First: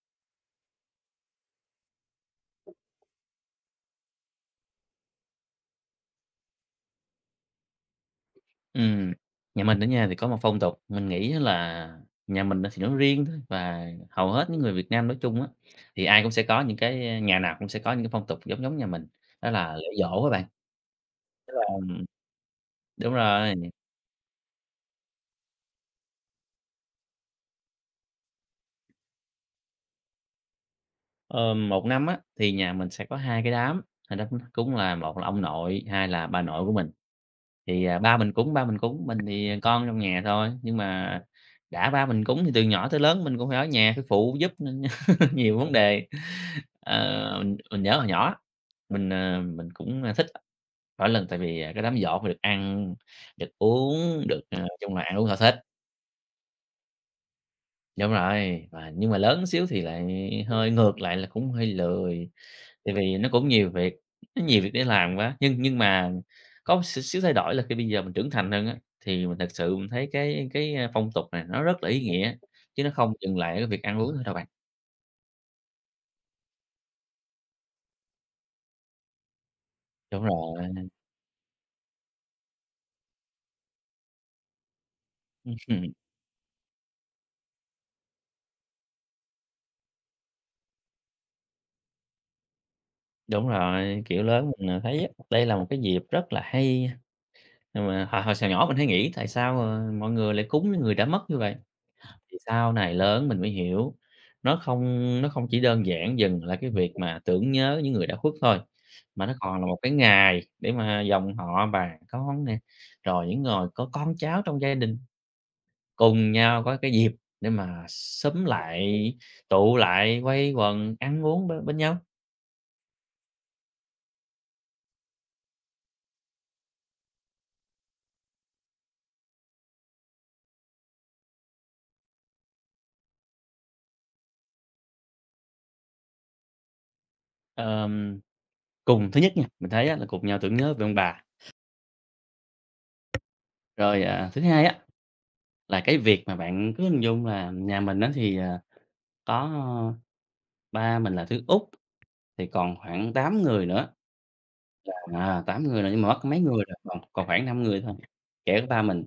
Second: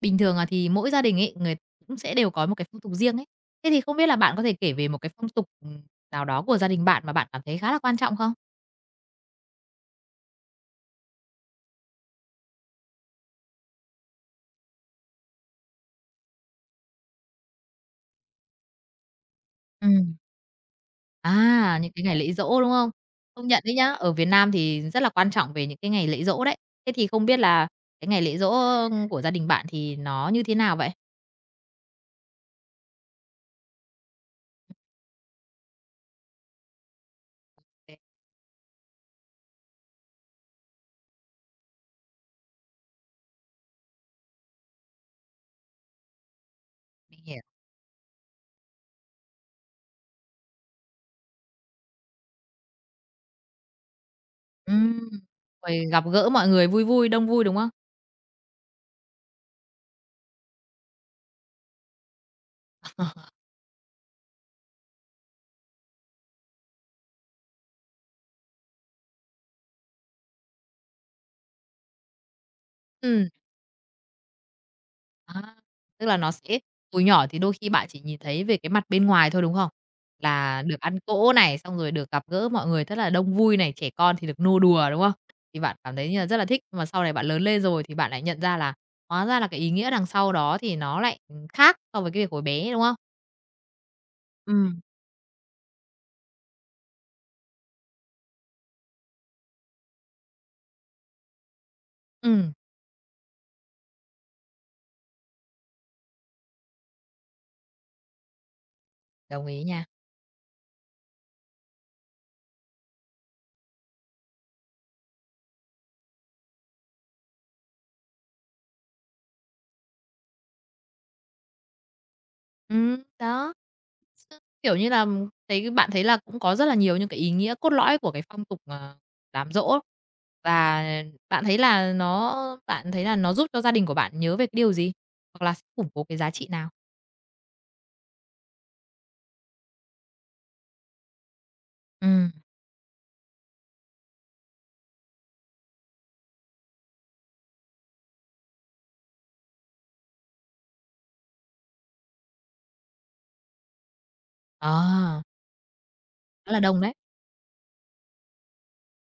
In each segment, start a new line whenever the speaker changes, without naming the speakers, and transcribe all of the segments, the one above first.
Bình thường, thì mỗi gia đình ấy, người cũng sẽ đều có một cái phong tục riêng ấy. Thế thì không biết là bạn có thể kể về một cái phong tục, nào đó của gia đình bạn mà bạn cảm thấy khá là quan trọng không?
Ừm, Nhà mình đó nha thì có một phong tục, mình nghĩ á là nhà mình á thì nó riêng thôi và hầu hết những người Việt Nam nói chung á, thì ai cũng sẽ có những cái nhà nào cũng sẽ có những cái phong tục giống giống nhà mình, đó là lễ
Ừm.
giỗ các bạn. Tức là
À, những cái ngày lễ giỗ, đúng không?
đúng
Công
rồi,
nhận đấy nhá, ở Việt Nam thì rất là quan trọng về những cái ngày lễ giỗ đấy. Thế thì không biết là cái ngày lễ giỗ của gia đình bạn thì nó như thế nào vậy?
ờ, một năm á thì nhà mình sẽ có 2 cái đám, là đám cúng là một là ông nội, hai là bà nội của mình. Thì,
Để
ba mình cúng, mình thì con trong nhà thôi, nhưng mà đã ba mình cúng thì từ nhỏ tới lớn mình cũng phải ở nhà phải phụ giúp nên nhiều vấn đề.
Mình
Ờ,
hiểu.
mình mình nhớ hồi nhỏ, mình cũng, thích mỗi lần tại vì, cái đám giỗ mà được ăn, được uống, chung là
Ừm,
ăn uống thỏa thích.
rồi gặp gỡ mọi người vui vui, đông vui, đúng không?
Đúng rồi, và nhưng mà lớn xíu thì lại hơi ngược lại là cũng hơi lười. Tại vì nó cũng nhiều việc, nó nhiều việc để làm quá, nhưng mà có một xíu xíu thay đổi là khi bây giờ mình trưởng thành hơn á, thì mình thật sự thấy phong tục này nó rất là ý nghĩa, chứ nó không
Ừ.
dừng lại ở cái việc ăn uống thôi đâu bạn.
À, tức là nó sẽ hồi nhỏ thì đôi khi bạn chỉ nhìn thấy về cái mặt bên ngoài thôi, đúng không?
Đúng
Là
rồi.
được ăn cỗ này, xong rồi được gặp gỡ mọi người rất là đông vui này, trẻ con thì được nô đùa, đúng không? Thì bạn
Ừm,
cảm thấy như là rất là thích, mà sau này bạn lớn lên rồi thì bạn lại nhận ra là hóa ra là cái ý nghĩa đằng sau đó thì nó lại, ừ, khác so với cái việc hồi bé, đúng không?
đúng rồi, kiểu, lớn
Ừ,
mình, thấy á, đây là một cái dịp rất là hay, nhưng mà hồi hồi hồi nhỏ mình hay nghĩ tại sao, mọi người lại cúng với người đã mất như vậy? Thì
ừ,
sau này lớn mình mới hiểu, nó không nó không chỉ đơn giản dừng là cái việc mà tưởng nhớ những người đã khuất thôi, mà nó
đồng
còn
ý
là một
nha.
cái ngày để mà dòng họ bà con nè, rồi những người có con cháu trong gia đình cùng nhau có cái dịp để mà xúm lại, tụ lại, quây quần ăn uống bên bên nhau.
Ừ đó. Kiểu như là, bạn thấy là cũng có rất là nhiều những cái ý nghĩa cốt lõi của cái phong tục, đám giỗ, và bạn thấy là nó bạn thấy là nó giúp cho gia đình của bạn nhớ về cái điều gì? Hoặc là sẽ củng cố cái giá trị nào?
Ờm, Cùng thứ nhất nha, mình thấy á là cùng nhau tưởng nhớ về ông bà.
Ừ.
Rồi, thứ hai á là cái việc mà bạn cứ hình dung là nhà mình á thì, có ba mình là thứ út. Thì còn khoảng 8 người nữa,
Ờ,
8 người nữa nhưng mà mất mấy
khá là
người rồi,
đông đấy.
còn còn khoảng 5 người thôi, kể cả ba mình.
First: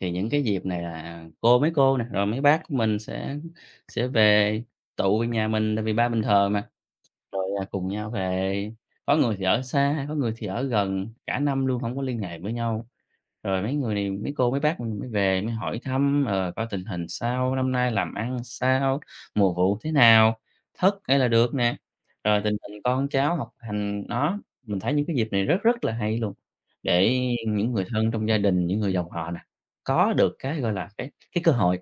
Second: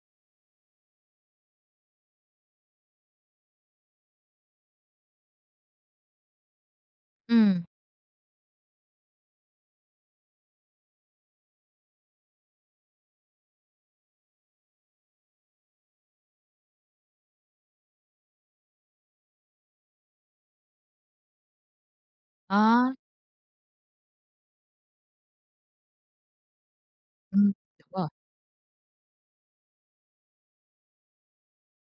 Thì những cái dịp này là cô mấy cô nè, rồi mấy bác của mình sẽ về tụ về nhà mình tại vì ba mình thờ mà, rồi,
Ừ
cùng nhau về. Có người thì ở xa, có người thì ở gần, cả năm luôn không có liên hệ với nhau. Rồi mấy người này, mấy cô, mấy bác mình mới về mới hỏi thăm, coi tình hình sao, năm nay làm ăn sao, mùa vụ thế nào, thất hay là được nè, rồi tình hình
đó,
con cháu học hành. Mình thấy những cái dịp này rất rất là hay luôn, để
ừ
những người
đúng rồi.
thân trong gia đình, những người dòng họ nè, có được cái, gọi là,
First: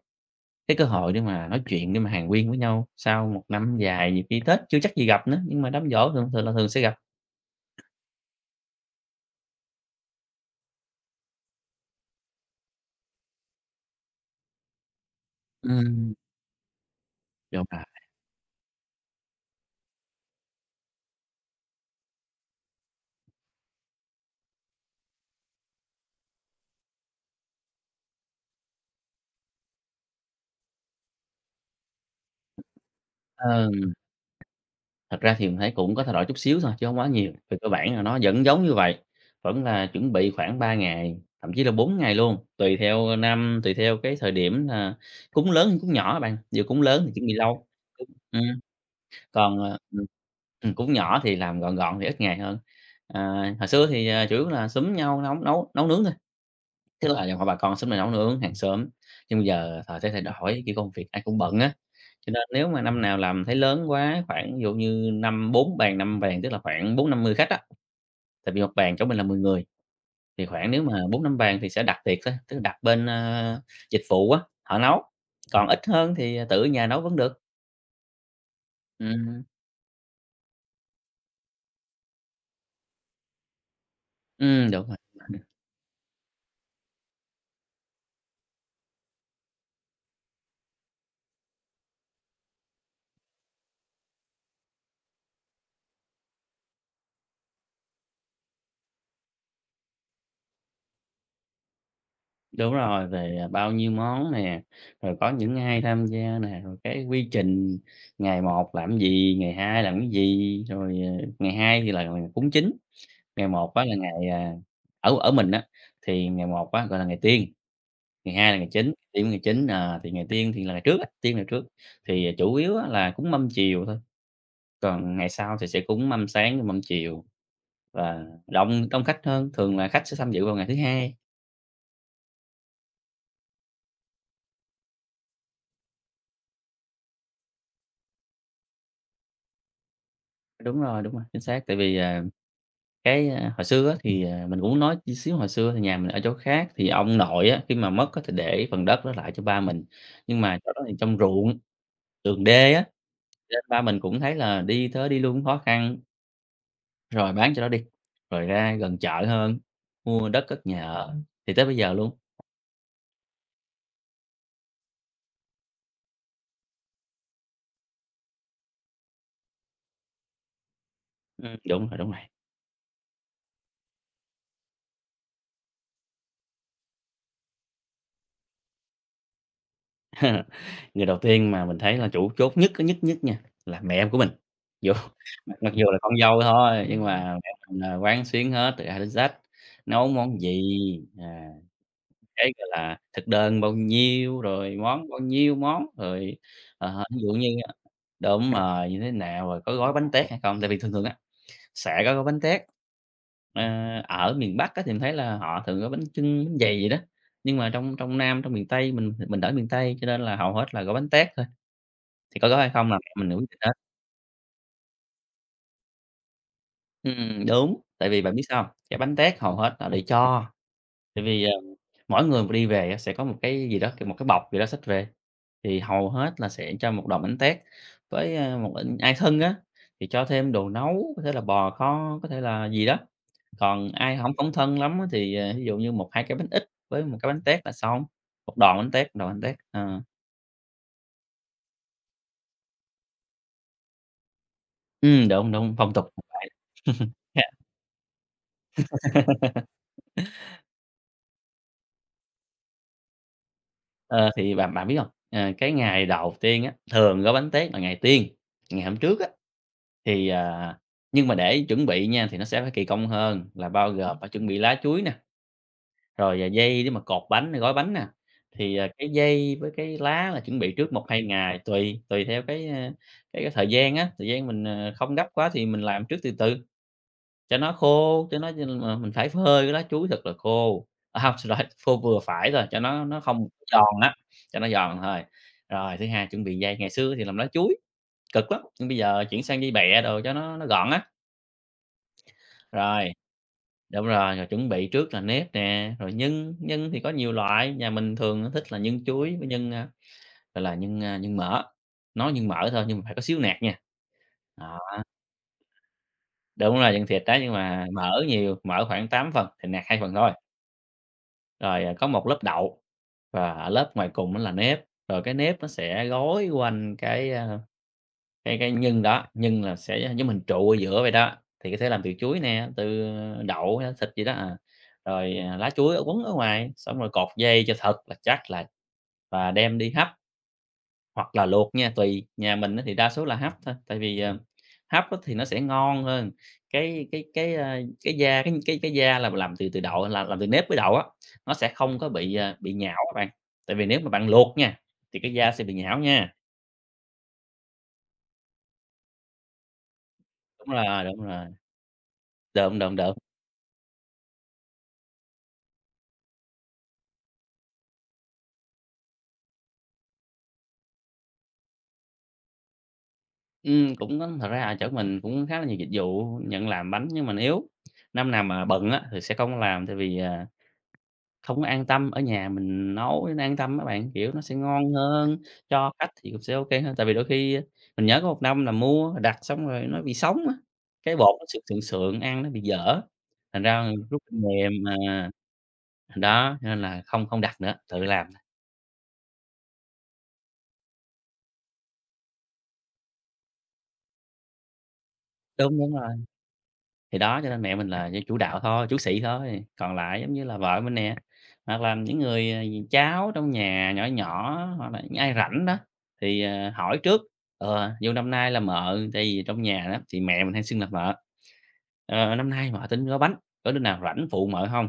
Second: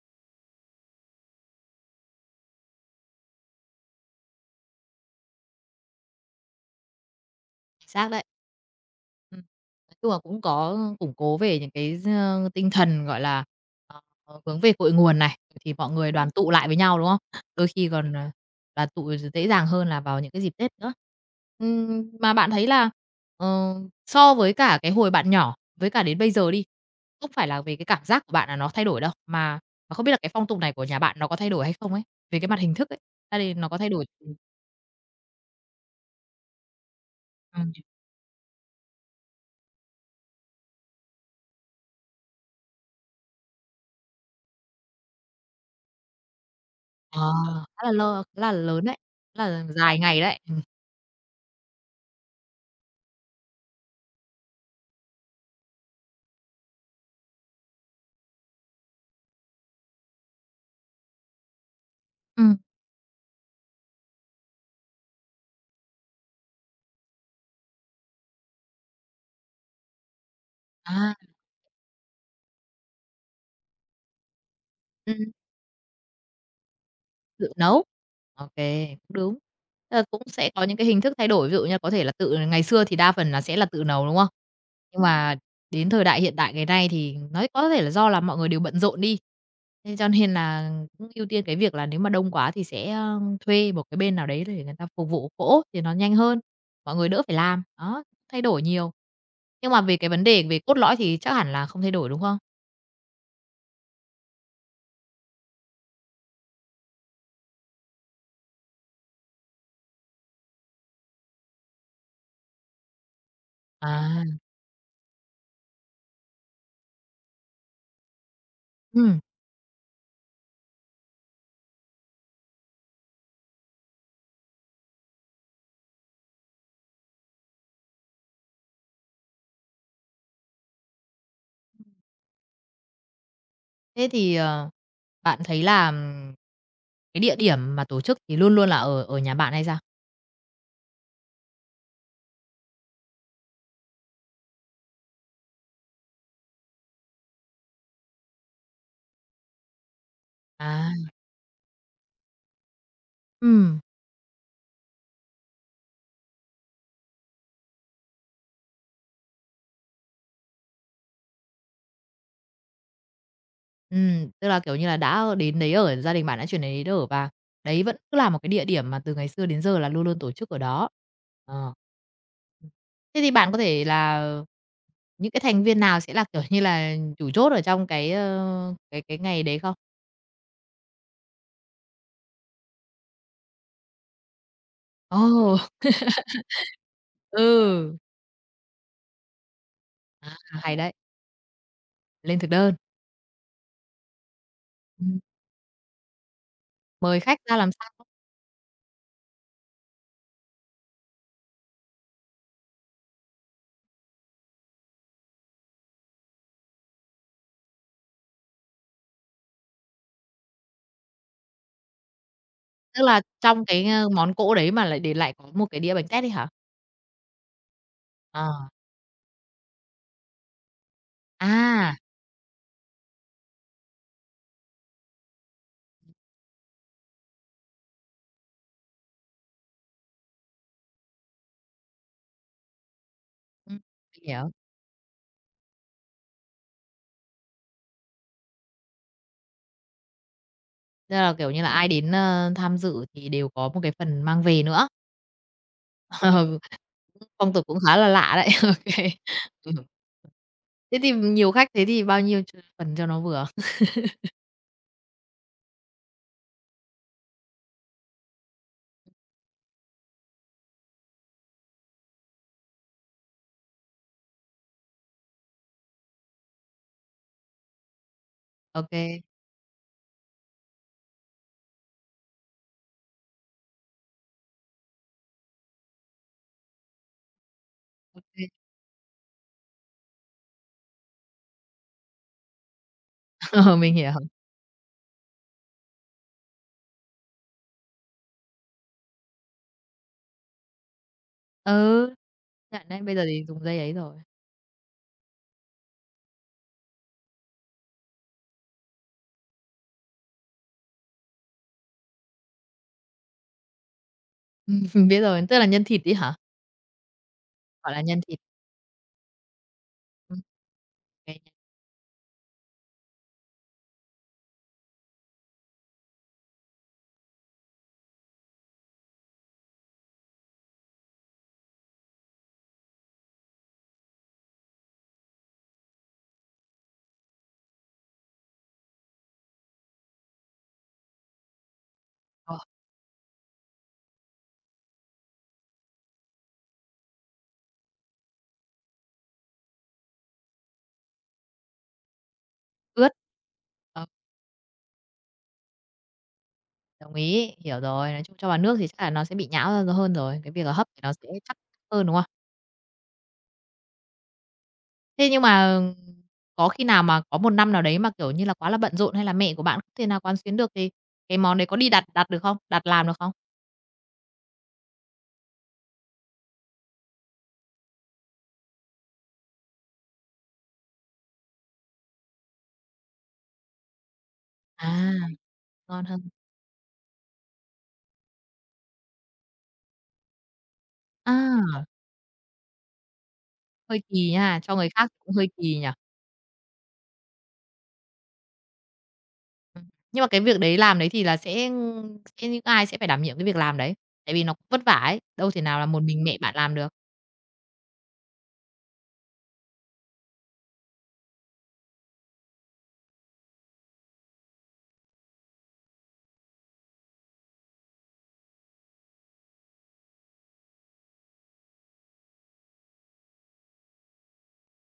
cái cơ hội để mà nói chuyện, để mà hàn huyên với nhau sau một năm dài, nhiều khi Tết chưa chắc gì gặp nữa, nhưng mà đám giỗ thường thường là thường sẽ gặp.
Xác đấy. Ừm, nói chung là cũng có củng cố về những cái tinh thần, gọi là, ờ, hướng về cội nguồn này, thì mọi người
Ừm.
đoàn tụ lại với nhau, đúng không?
Đúng
Đôi
rồi.
khi còn, đoàn tụ dễ dàng hơn là vào những cái dịp Tết nữa. Mà bạn thấy là, ờ, so với cả cái hồi bạn nhỏ với cả đến bây giờ đi, không phải là về cái cảm giác của bạn là nó thay đổi đâu, mà không biết là cái phong tục này của nhà bạn nó có thay đổi hay không ấy? Về cái mặt hình thức ấy, gia đình
ờ,
nó có thay đổi.
Thật ra thì mình thấy cũng có thay đổi chút xíu thôi, chứ không quá nhiều, về cơ
Ừm.
bản là nó vẫn giống như vậy, vẫn là chuẩn bị khoảng 3 ngày, thậm chí là 4 ngày luôn, tùy theo năm, tùy theo cái thời điểm là cúng lớn hay cúng nhỏ á bạn, giờ cúng lớn thì
Ờ,
chuẩn bị lâu, cúng
khá là lớn đấy, khá
còn,
là
ờ,
dài
ừm,
ngày đấy.
cúng nhỏ thì làm gọn gọn thì ít ngày hơn. À, hồi xưa thì, chủ yếu là xúm nhau nấu nấu nấu nướng thôi. Tức là dòng họ bà con xúm lại nấu nướng hàng xóm, nhưng bây giờ thời thế thay đổi, kiểu, công việc ai cũng bận á, cho nên
Ừm.
nếu mà năm nào làm thấy lớn quá, khoảng ví dụ như năm 4 bàn, 5 bàn, tức là khoảng bốn năm mươi khách á, tại vì một bàn chỗ mình là 10 người, thì khoảng nếu mà
À.
bốn năm bàn thì sẽ đặt tiệc thôi, tức là đặt bên, dịch vụ á, họ nấu,
Ừm.
còn ít hơn thì, tự ở nhà nấu vẫn được.
Tự nấu. OK, cũng đúng.
Ừm,
Tức là cũng sẽ có những cái hình thức thay đổi, ví dụ như có thể là tự ngày xưa thì đa phần là sẽ là tự nấu, đúng không?
đúng rồi.
Nhưng mà đến thời đại hiện đại ngày nay thì nói có thể là do là mọi người đều bận rộn đi, thế cho nên là cũng ưu tiên cái việc là nếu mà đông quá thì sẽ, thuê một cái bên nào đấy để người ta phục vụ cỗ thì nó nhanh hơn, mọi người đỡ phải làm, đó, thay đổi nhiều. Nhưng mà về cái vấn đề về cốt lõi thì chắc hẳn là không thay đổi, đúng không?
Đúng rồi, về, bao nhiêu món nè, rồi có những ai tham gia nè, rồi cái quy trình ngày một làm gì, ngày 2 làm cái gì, rồi, ngày 2 thì là ngày cúng chính, ngày một á là
À,
ngày, ở ở mình á, thì ngày một á, gọi là, ngày Tiên, ngày 2 là ngày Chính,
ừm,
Tiên ngày Chính, thì ngày Tiên thì là ngày trước á, Tiên ngày trước, thì, chủ yếu á là cúng mâm chiều thôi, còn ngày sau thì sẽ cúng mâm sáng mâm chiều và đông đông khách hơn, thường là khách sẽ tham dự vào ngày thứ Hai.
thế thì, bạn thấy là cái địa điểm mà tổ chức thì luôn luôn là ở ở nhà bạn hay sao?
Đúng rồi, chính xác. Tại vì, cái, hồi xưa á thì, mình cũng nói tí xíu hồi xưa thì nhà mình ở chỗ khác, thì ông nội á, khi mà mất á thì để phần đất đó lại cho ba mình, nhưng mà chỗ đó
À,
thì trong ruộng, đường đê á, nên
ừm,
ba mình cũng thấy là đi tới đi luôn cũng khó khăn, rồi bán chỗ đó đi, rồi ra gần chợ hơn, mua đất cất nhà ở, thì tới bây giờ luôn.
tức là, kiểu như là, đã đến đấy ở, gia đình bạn đã chuyển đến đấy ở và đấy vẫn cứ là một cái địa điểm mà từ ngày xưa đến giờ là luôn luôn tổ chức ở đó. Ờ.
Đúng rồi, đúng rồi.
Ừm. Thế thì bạn có thể là những cái thành viên nào sẽ là, kiểu như là, chủ chốt ở trong cái, cái ngày đấy không?
Người đầu tiên mà mình thấy là chủ chốt nhất á, nhất nhất nha, là mẹ em của mình. Dù mặc
Ồ,
mặc dù là con dâu thôi, nhưng mà mẹ mình là
ừ,
quán xuyến hết từ A đến Z, nấu
à,
món
hay
gì,
đấy,
à,
lên thực
cái, gọi
đơn,
là, thực đơn bao nhiêu, rồi món bao
ừm,
nhiêu món, rồi, ví
mời
dụ
khách
như
ra làm
á
sao?
đúng rồi, như thế nào, rồi có gói bánh tét hay không. Tại vì thường thường á, sẽ có gói bánh tét. Ờ, ở miền Bắc á thì mình thấy là họ thường gói bánh chưng, bánh dày vậy đó, nhưng mà trong trong Nam, trong miền Tây, mình ở miền Tây cho nên là hầu hết là gói bánh tét thôi. Thì có gói hay không là
Tức
mẹ
là
mình nữ quyết định
trong
hết.
cái, món cỗ đấy mà lại để lại có một cái đĩa bánh tét ấy hả?
Đúng, tại vì bạn biết sao
Ờ.
hông? Cái bánh tét hầu hết họ để cho, tại vì,
À!
mỗi người mà đi về á sẽ có một cái gì đó, kiểu, một cái bọc gì đó xách về, thì hầu hết là sẽ cho một đòn bánh tét với, một in ai thân á, thì cho thêm đồ nấu, có thể là bò kho, có thể là gì đó.
Ừm.
Còn ai
Mình
hổng
hiểu.
hổng thân lắm á thì, ví dụ như một 2 cái bánh ít với một cái bánh tét là xong, một đòn bánh tét, một đòn bánh tét, ờ.
Tức là, kiểu như là, ai đến, tham dự thì đều có một cái phần mang về nữa.
Đúng, đúng, phong tục
Ừ,
vậy. Yeah.
phong tục cũng khá là lạ đấy. Ô kê. Ừm. Thế thì nhiều khách thế thì bao nhiêu phần cho nó vừa?
Ờ, thì bạn bạn biết hông? Ờ, cái ngày đầu tiên á, thường gói bánh tét là ngày Tiên, ngày hôm trước á, thì, nhưng mà để chuẩn bị nha, thì nó sẽ phải kỳ công hơn, là bao gồm phải chuẩn bị lá chuối nè, rồi, dây để mà cột bánh, gói bánh nè. Thì,
Ô kê,
cái dây với cái lá là chuẩn bị trước một hai ngày, tùy tùy theo cái, a, cái cái thời gian á, thời gian mình, không gấp quá thì mình làm trước từ từ. Cho nó
ô
khô, cho
kê.
nó mà mình phải phơi cái lá chuối thật là khô, hông, xin khô vừa phải rồi, cho nó không
Ờ,
giòn
mình hiểu.
á, cho nó giòn thôi. Rồi thứ hai chuẩn bị dây, ngày xưa thì làm lá chuối cực lắm, nhưng bây giờ chuyển sang dây bẹ đồ cho nó gọn á.
Ừ, nhận đấy,
Rồi,
bây giờ thì dùng dây ấy
đúng
rồi.
rồi, rồi chuẩn bị trước là nếp nè, rồi nhân, nhân thì có nhiều loại, nhà mình thường thích là nhân chuối với gọi là, nhân mỡ, nói nhân mỡ thôi nhưng mà phải có xíu nạc nha. Đó,
Mình biết rồi, tức là nhân thịt ấy hả?
đúng rồi, nhân thịt đó nhưng mà
Gọi là nhân
mỡ
thịt.
nhiều, mỡ khoảng 8 phần thì nạc 2 phần thôi.
Ừm. Cái
Rồi, có một lớp đậu. Và ở lớp ngoài cùng nó là nếp, rồi cái nếp nó sẽ gói quanh cái, a, cái cái nhân đó, nhân là sẽ giống mình trụ ở giữa vậy đó, thì có thể làm từ chuối nè, từ đậu hay thịt gì đó, rồi, lá chuối ở quấn ở ngoài, xong rồi cột dây cho thật là chắc lại và đem đi hấp. Hoặc là luộc nha, tùy, nhà
ờ,
mình á thì đa số là hấp thôi, tại vì, hấp á thì nó sẽ ngon hơn. Cái, a, cái da là làm từ từ đậu là làm từ nếp với đậu á, nó sẽ không có bị nhão các
ướp.
bạn. Tại vì nếu
Ờ,
mà bạn luộc nha, thì cái da sẽ bị nhão nha.
đồng ý, hiểu rồi. Nói chung cho vào nước thì chắc là nó sẽ bị nhão ra hơn rồi, cái việc là hấp thì nó
Đúng
sẽ
rồi,
chắc hơn, đúng không?
đượm, đượm, đượm.
Thế nhưng mà có khi nào mà có một năm nào đấy mà, kiểu như là, quá là bận rộn hay là mẹ của bạn không thể nào quán xuyến được thì cái món đấy có đi đặt đặt được không? Đặt làm được không?
Cũng có, thật ra là chỗ mình cũng khá là nhiều dịch vụ nhận làm bánh nhưng mình yếu, năm nào mà bận á thì sẽ không làm tại vì, à Không có an tâm, ở nhà mình nấu cho nó an tâm á bạn, kiểu, nó sẽ
À,
ngon hơn, cho
ngon
khách
hơn.
thì cũng sẽ ô kê hơn. Tại vì đôi khi, mình nhớ có một năm là mua đặt xong rồi nó bị sống á, cái bột nó sượng sượng
À,
sượng, ăn nó bị dở, thành ra
hơi
rút
kỳ
kinh
nha, cho
nghiệm,
người khác
à,
cũng hơi kỳ nhỉ?
đó, cho nên là không không đặt nữa, tự làm.
Ừm. Nhưng mà cái việc đấy làm đấy thì là sẽ những ai sẽ phải đảm nhiệm cái việc làm đấy? Tại vì nó cũng vất vả ấy, đâu thể
Đúng,
nào là
đúng
một
rồi.
mình mẹ bạn làm được.
Thì đó, cho nên mẹ mình là chỉ chủ đạo thôi, chú sĩ thôi, còn lại giống như là vợ mình nè, hoặc là những người, cháu trong nhà nhỏ nhỏ, hoặc là những ai rảnh đó thì, hỏi trước, "Vô năm nay là mợ", tại vì trong nhà đó thì mẹ mình hay xưng là mợ, "Ờ, năm nay mợ tính gói bánh, có đứa nào rảnh phụ mợ không?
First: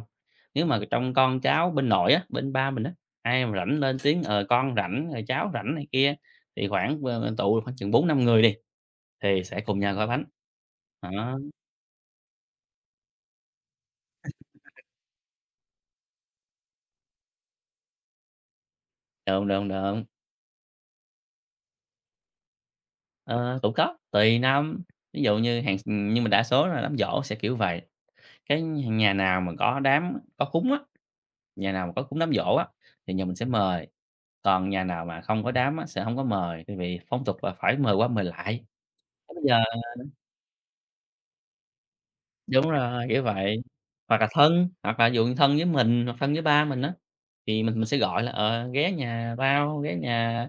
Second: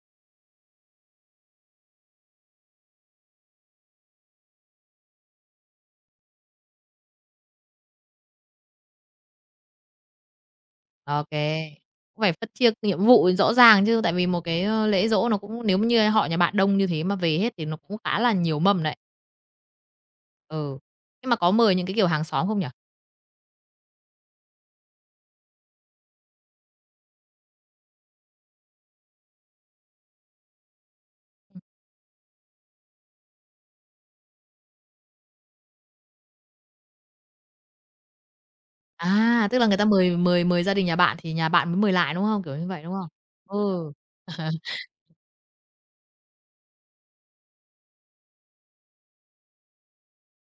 Nếu mà trong con cháu bên nội á, bên ba mình á, ai mà rảnh lên tiếng, ờ, Con rảnh, rồi Cháu rảnh này kia, thì khoảng, tụ khoảng chừng 4-5 người đi, thì sẽ cùng nhau gói bánh."
Ô
Đó,
kê, cũng phải phân chia nhiệm vụ rõ ràng chứ, tại vì một cái, lễ giỗ nó cũng nếu như họ nhà bạn đông như thế mà về hết thì nó cũng khá là nhiều mâm đấy.
đơm, đơm, đơm.
Ừ. Nhưng mà có mời những cái, kiểu, hàng xóm không nhỉ?
Ờ, cũng có, tùy năm. Ví dụ như hàng Nhưng mà đa số là đám giỗ sẽ kiểu vậy, cái nhà nào mà có đám có cúng á, nhà nào mà có cúng đám giỗ á, thì nhà mình sẽ mời, còn nhà nào mà không có đám á, sẽ không có mời, tại vì phong tục là phải mời qua mời lại. Thế bây
À, tức
giờ
là người ta mời mời mời gia đình nhà bạn thì nhà bạn mới mời lại, đúng không? Kiểu như
Đúng
vậy, đúng
rồi,
không?
kiểu vậy.
Ừ.
Hoặc là thân, hoặc là ví dụ như thân với mình, hoặc thân với ba mình á, thì mình sẽ gọi là, "Ghé nhà tao, ghé nhà,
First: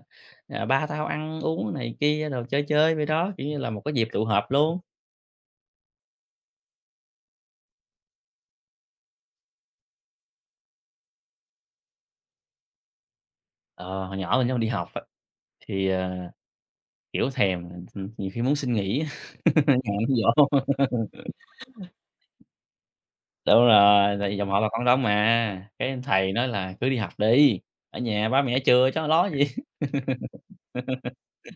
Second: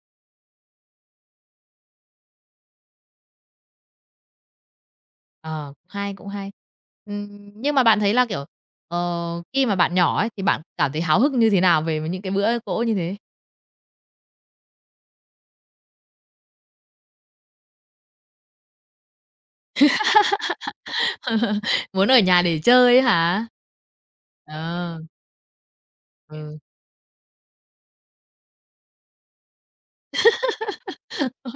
à, ba tao ăn uống này kia, rồi chơi chơi" vậy đó, kiểu như là một cái dịp tụ họp luôn.
Ờ, cũng hay, cũng hay. Nhưng mà bạn thấy là, kiểu, khi mà bạn nhỏ ấy thì bạn cảm thấy háo hức như thế nào về những cái bữa cỗ như thế?
Ờ, hồi nhỏ mình nhau đi học. Thì, kiểu, thèm, nhiều khi muốn xin nghỉ á, nhưng mà hổng có.
Muốn ở nhà để chơi ấy hả?
Đúng rồi, tại vì dòng họ là con
Ờ,
đông mà, cái thầy nói
ừ,
là "Cứ đi học đi, ở nhà ba mẹ chừa cho lo gì."
ô.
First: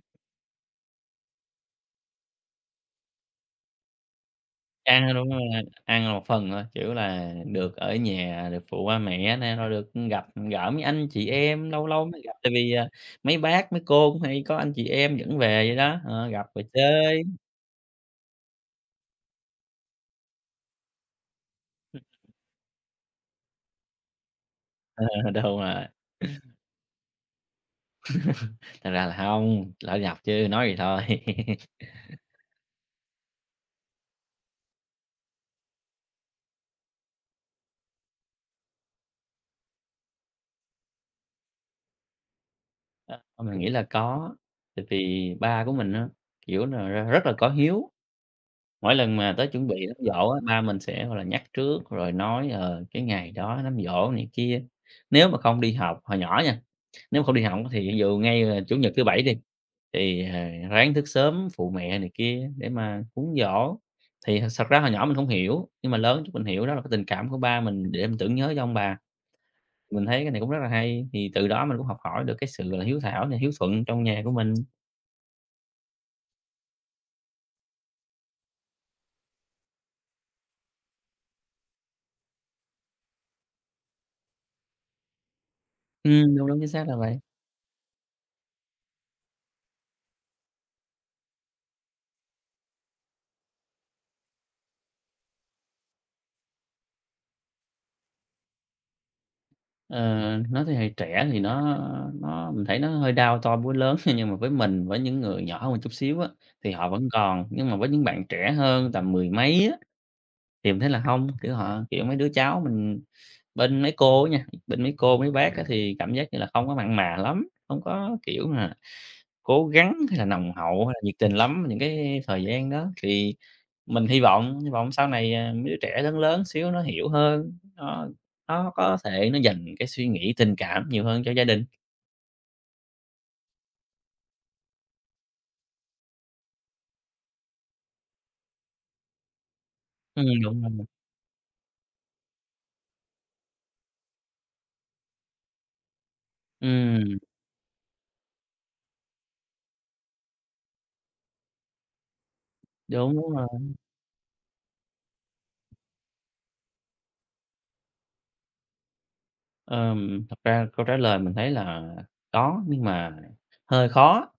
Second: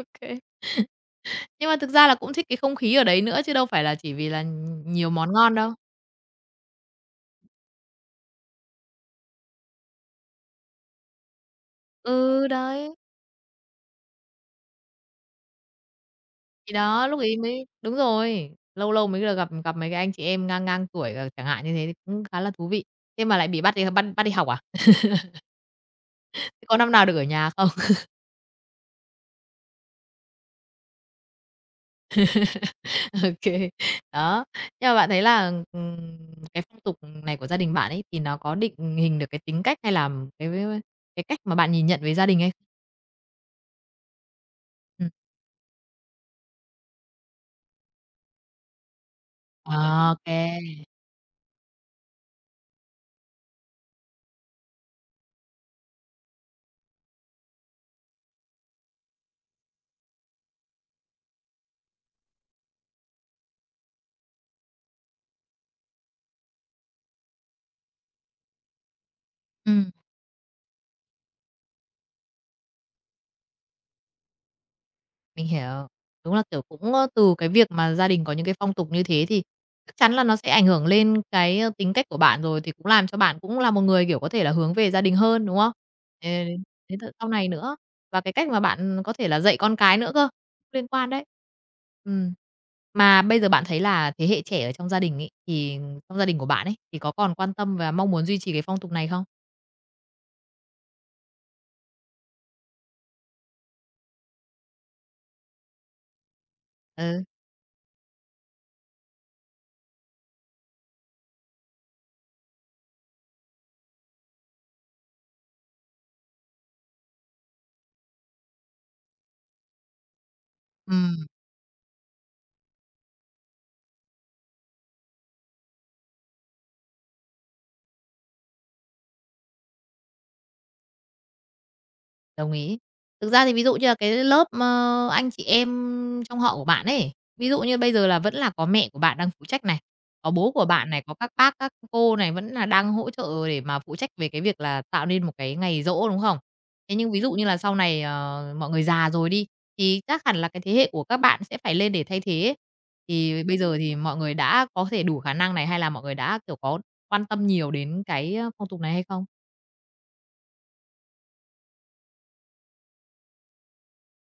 Nhưng mà thực ra là cũng thích cái không khí ở đấy nữa chứ đâu phải là chỉ vì là nhiều
Đúng
món
rồi,
ngon đâu.
ăn là một phần thôi, kiểu là, được ở nhà, được phụ ba mẹ nè, rồi được gặp gỡ mấy anh chị em, lâu lâu mới gặp,
Ừ,
tại vì,
đấy.
mấy bác, mấy cô cũng hay có anh chị em dẫn về vậy đó, gặp rồi
Thì đó, lúc
chơi.
ấy mới đúng rồi, lâu lâu mới được gặp gặp mấy cái anh chị em ngang ngang tuổi, chẳng hạn như thế thì cũng khá là thú vị. Thế mà lại bị bắt bắt đi học à?
Ờ, đúng rồi,
Thế có năm nào được ở nhà không?
thật ra là hông, lỡ đi học chứ, nói vậy thôi.
Ô đó. Nhưng mà bạn thấy là, cái phong tục này của gia đình bạn ấy thì nó có định hình được cái tính cách hay là cái cái cách mà bạn nhìn nhận về gia đình ấy không?
Ờ, mình nghĩ là có, tại
Ừm,
vì ba của mình á, kiểu là rất là có hiếu. Mỗi lần mà tới chuẩn bị đám
à, ô
giỗ á, ba mình
kê.
sẽ, gọi là, nhắc trước rồi nói, cái ngày đó đám giỗ này kia. Nếu mà không đi học hồi nhỏ nha, nếu mà không đi học thì ví dụ ngay, Chủ nhật, thứ Bảy đi, thì, ráng thức sớm phụ mẹ này kia để mà cúng giỗ. Thì thật ra hồi nhỏ mình không hiểu, nhưng mà lớn chút mình hiểu đó là cái tình cảm của ba mình để mình tưởng nhớ cho ông bà. Mình thấy cái này cũng rất là hay, thì từ đó mình cũng học hỏi được cái sự, là, hiếu thảo này hiếu thuận trong nhà của mình.
Mình hiểu. Đúng là, kiểu, cũng, từ cái việc mà gia đình có những cái phong tục như thế thì chắc chắn là nó sẽ ảnh hưởng lên cái, tính cách của bạn rồi, thì cũng làm cho bạn cũng là một người, kiểu, có thể là hướng về gia đình hơn, đúng không? Ê,
Đúng, đúng, chính xác là
đến tận
vậy.
sau này nữa, và cái cách mà bạn có thể là dạy con cái nữa cơ, liên quan đấy. Ừm. Mà bây giờ bạn thấy là thế hệ trẻ ở trong gia đình ấy, thì trong gia đình của bạn ấy, thì có còn quan tâm và mong muốn duy trì cái phong tục này không?
Ờ, nói thế hệ trẻ thì nó mình thấy nó hơi đau to búa lớn, nhưng mà với mình, với những người nhỏ hơn một chút xíu á, thì họ vẫn
Ừ,
còn, nhưng mà với những bạn trẻ hơn tầm mười mấy á, thì mình thấy là không, kiểu, họ kiểu, mấy đứa cháu mình bên mấy cô á nha, bên mấy cô, mấy bác á thì cảm giác như là không có mặn mà lắm, không có, kiểu, mà cố gắng hay là nồng hậu hay là nhiệt
ừm.
tình lắm những cái thời gian đó, thì mình hy vọng sau này, mấy đứa trẻ lớn lớn xíu nó hiểu hơn, nó có thể nó dành cái suy nghĩ tình cảm nhiều hơn cho gia đình.
Đồng ý. Thực ra thì ví dụ như là cái lớp, anh chị em trong họ của bạn ấy, ví dụ như bây giờ là vẫn là có mẹ của bạn đang phụ trách này, có bố
Đúng
của
rồi,
bạn này, có các bác, các cô này vẫn là đang hỗ trợ để mà phụ trách về cái việc là tạo nên một cái ngày giỗ, đúng không? Thế nhưng
ừm,
ví dụ như là sau này, mọi người già rồi đi, thì chắc hẳn là cái thế hệ của các bạn sẽ phải lên để thay thế ấy.
đúng
Thì
rồi.
bây giờ thì mọi người đã có thể đủ khả năng này, hay là mọi người đã, kiểu, có quan tâm nhiều đến cái, phong tục này hay không?
Thật ra câu trả lời mình thấy là có, nhưng mà hơi khó.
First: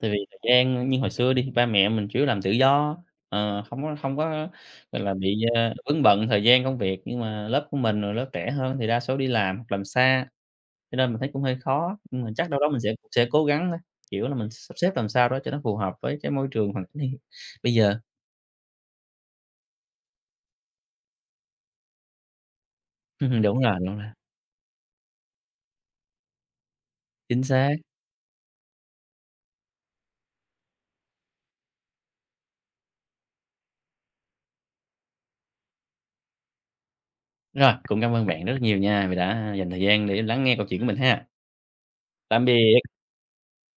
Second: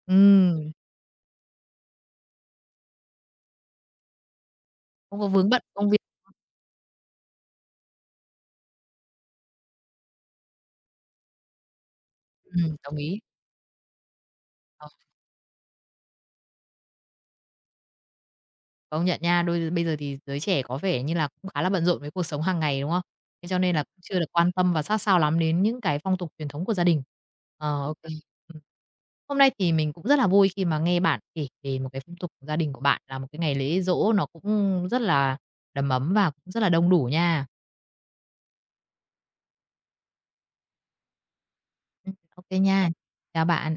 Tại vì thời
Ừm,
gian như hồi xưa đi, ba mẹ mình chủ yếu làm tự do, không có hông có, gọi là,
không có
bị,
vướng bận công việc.
vướng bận thời gian công việc, nhưng mà lớp của mình rồi lớp trẻ hơn thì đa số đi làm hoặc làm xa, cho nên mình thấy cũng hơi khó. Nhưng mà chắc đâu đó mình sẽ
Đồng ý.
sẽ cố gắng thôi, kiểu là, mình sắp
Ờ,
xếp làm sao đó cho nó phù hợp với cái môi trường hoàn cảnh hiện bây giờ.
công nhận nha. Đôi bây giờ thì giới trẻ có vẻ như là cũng khá là bận rộn với cuộc sống hàng ngày, đúng không? Thế cho nên là
Đúng
cũng
rồi,
chưa được quan tâm và sát sao lắm đến những cái phong tục truyền thống của gia đình.
chính xác.
Ờ, ô kê. Hôm nay thì mình cũng rất là vui khi mà nghe bạn kể về một cái phong tục của gia đình của bạn là một cái ngày lễ giỗ nó cũng rất là đầm ấm và cũng rất là đông đủ nha.
Rồi, cũng cảm ơn bạn rất nhiều nha, vì đã dành thời gian để lắng nghe câu chuyện của mình ha. Tạm
Ô nha.
biệt.
Chào bạn.